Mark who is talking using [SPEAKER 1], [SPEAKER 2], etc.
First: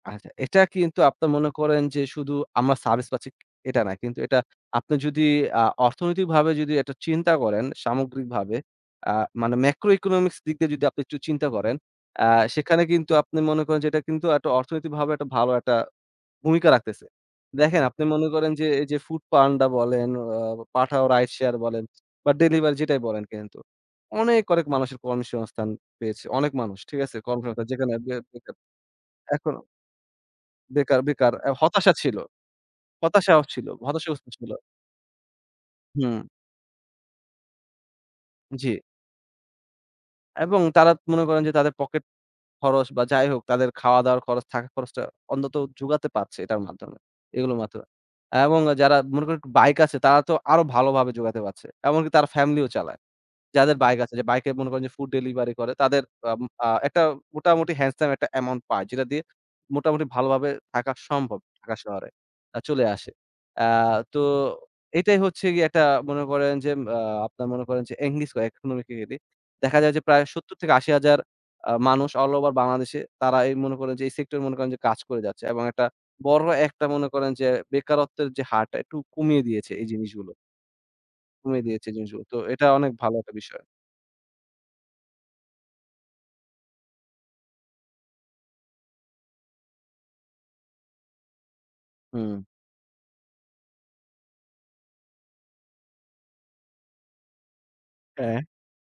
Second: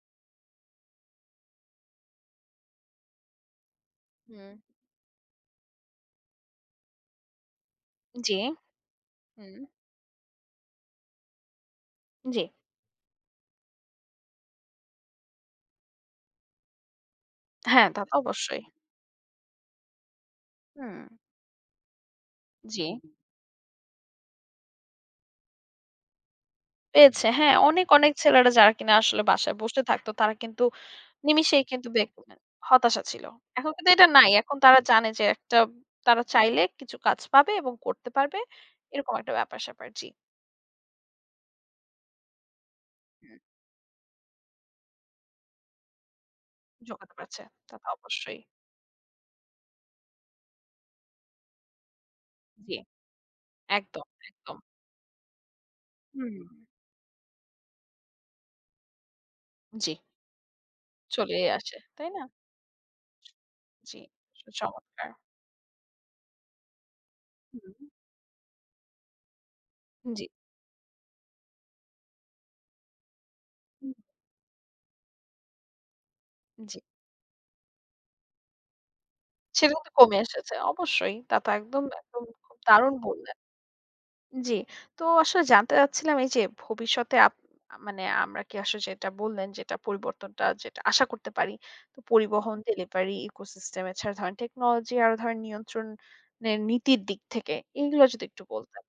[SPEAKER 1] আচ্ছা এটা কিন্তু আপনে মনে করেন যে শুধু আমরা সার্ভিস পাচ্ছি এটা না। কিন্তু এটা
[SPEAKER 2] হুম।
[SPEAKER 1] আপনি যদি আ অর্থনৈতিকভাবে যদি এটা চিন্তা করেন
[SPEAKER 2] জী।
[SPEAKER 1] সামগ্রিকভাবে আ মানে
[SPEAKER 2] হুম।
[SPEAKER 1] macro economics দিক দিয়ে যদি আপনি একটু চিন্তা করেন, আ
[SPEAKER 2] জ্বী।
[SPEAKER 1] সেখানে কিন্তু আপনি মনে করেন যে এটা কিন্তু একটা অর্থনৈতিকভাবে একটা ভালো একটা ভূমিকা রাখতেছে। দেখেন
[SPEAKER 2] হ্যাঁ, তা
[SPEAKER 1] আপনি
[SPEAKER 2] তো
[SPEAKER 1] মনে করেন
[SPEAKER 2] অবশ্যই।
[SPEAKER 1] যে এই যে Foodpanda বলেন, আ
[SPEAKER 2] হুম।
[SPEAKER 1] Pathao রাইড শেয়ার বলেন বা ডেলিভারি
[SPEAKER 2] জি।
[SPEAKER 1] যেটাই বলেন কিন্তু অনেক, অনেক মানুষের কর্মসংস্থান পেয়েছে। অনেক মানুষ ঠিক আছে
[SPEAKER 2] পেয়েছে। হ্যাঁ
[SPEAKER 1] কর্মসংস্থান
[SPEAKER 2] অনেক,
[SPEAKER 1] যেখানে
[SPEAKER 2] অনেক
[SPEAKER 1] বে
[SPEAKER 2] ছেলেরা
[SPEAKER 1] বেকার
[SPEAKER 2] যারা কিনা আসলে বাসায়
[SPEAKER 1] এখনো
[SPEAKER 2] বসে থাকতো তারা কিন্তু
[SPEAKER 1] বেকার, বেকার। আ
[SPEAKER 2] নিমেষেই কিন্তু
[SPEAKER 1] হতাশা ছিল।
[SPEAKER 2] [unintelligible] হতাশা ছিল।
[SPEAKER 1] হতাশাও ছিল,
[SPEAKER 2] এখন কিন্তু এটা
[SPEAKER 1] হতাশাগ্রস্ত
[SPEAKER 2] নাই।
[SPEAKER 1] ছিল।
[SPEAKER 2] এখন তারা জানে যে একটা তারা
[SPEAKER 1] হুম।
[SPEAKER 2] চাইলে কিছু কাজ পাবে এবং করতে পারবে।
[SPEAKER 1] জ্বি।
[SPEAKER 2] এরকম একটা ব্যাপার স্যাপার জি।
[SPEAKER 1] এবং তারা মনে করেন যে তাদের পকেট খরচ বা যাই
[SPEAKER 2] হুম।
[SPEAKER 1] হোক তাদের খাওয়া দাওয়ার খরচ থাকা খরচটা অন্তত জোগাতে পারছে এটার মাধ্যমে।
[SPEAKER 2] জোগাতে পারছে,
[SPEAKER 1] এগুলোর
[SPEAKER 2] তা
[SPEAKER 1] মাধ্যমে।
[SPEAKER 2] তো অবশ্যই।
[SPEAKER 1] এবং যারা মনে করেন Bike আছে তারা তো আরো ভালোভাবে জোগাতে পারছে। এমনকি তারা ফ্যামিলিও
[SPEAKER 2] জ্বী।
[SPEAKER 1] চালায়। যাদের Bike
[SPEAKER 2] একদম,
[SPEAKER 1] আছে, যে Bike-এ
[SPEAKER 2] একদম।
[SPEAKER 1] মনে করেন যে food delivery করে তাদের আ
[SPEAKER 2] হুম।
[SPEAKER 1] আ একটা মোটামুটি handsome একটা অ্যামাউন্ট পায়। যেটা দিয়ে
[SPEAKER 2] জ্বি।
[SPEAKER 1] মোটামুটি ভালোভাবে থাকা সম্ভব
[SPEAKER 2] চলেই আসে,
[SPEAKER 1] ঢাকা
[SPEAKER 2] তাই
[SPEAKER 1] শহরে।
[SPEAKER 2] না?
[SPEAKER 1] চলে আসে। আ
[SPEAKER 2] জ্বী,
[SPEAKER 1] তো
[SPEAKER 2] চমৎকার।
[SPEAKER 1] এটাই হচ্ছে গিয়ে একটা মনে করেন যে আ আপনারা মনে করেন
[SPEAKER 2] হুম।
[SPEAKER 1] যে এনগেজ হয় economically দেখা যায় যে প্রায়
[SPEAKER 2] জ্বি।
[SPEAKER 1] ৭০-৮০,০০০ আ মানুষ অল ওভার বাংলাদেশে তারা এই মনে
[SPEAKER 2] হু।
[SPEAKER 1] করেন যে এই সেক্টরে মনে করেন যে কাজ করে যাচ্ছে। এবং একটা বড়
[SPEAKER 2] জ্বি।
[SPEAKER 1] একটা মনে করেন যে বেকারত্বের যে হারটা একটু কমিয়ে
[SPEAKER 2] সেটা
[SPEAKER 1] দিয়েছে এই
[SPEAKER 2] কিন্তু কমে
[SPEAKER 1] জিনিসগুলো।
[SPEAKER 2] এসেছে। অবশ্যই, তা তো
[SPEAKER 1] কমিয়ে
[SPEAKER 2] একদম,
[SPEAKER 1] দিয়েছে জিনিসগুলো।
[SPEAKER 2] একদম
[SPEAKER 1] তো
[SPEAKER 2] খুব
[SPEAKER 1] এটা অনেক
[SPEAKER 2] দারুণ
[SPEAKER 1] ভালো একটা
[SPEAKER 2] বললেন।
[SPEAKER 1] বিষয়।
[SPEAKER 2] জ্বি। তো আসলে জানতে চাচ্ছিলাম এই যে ভবিষ্যতে আপ আ মানে আমরা কি আসলে যেটা বললেন যেটা পরিবর্তনটা, আশা করতে পারি। তো
[SPEAKER 1] হুম।
[SPEAKER 2] পরিবহন, delivery, echo system এছাড়া ধরেন technology আরো ধরনের নিয়ন্ত্রণ এর নীতির দিক থেকে এগুলো যদি
[SPEAKER 1] হ্যাঁ।
[SPEAKER 2] একটু বলতেন।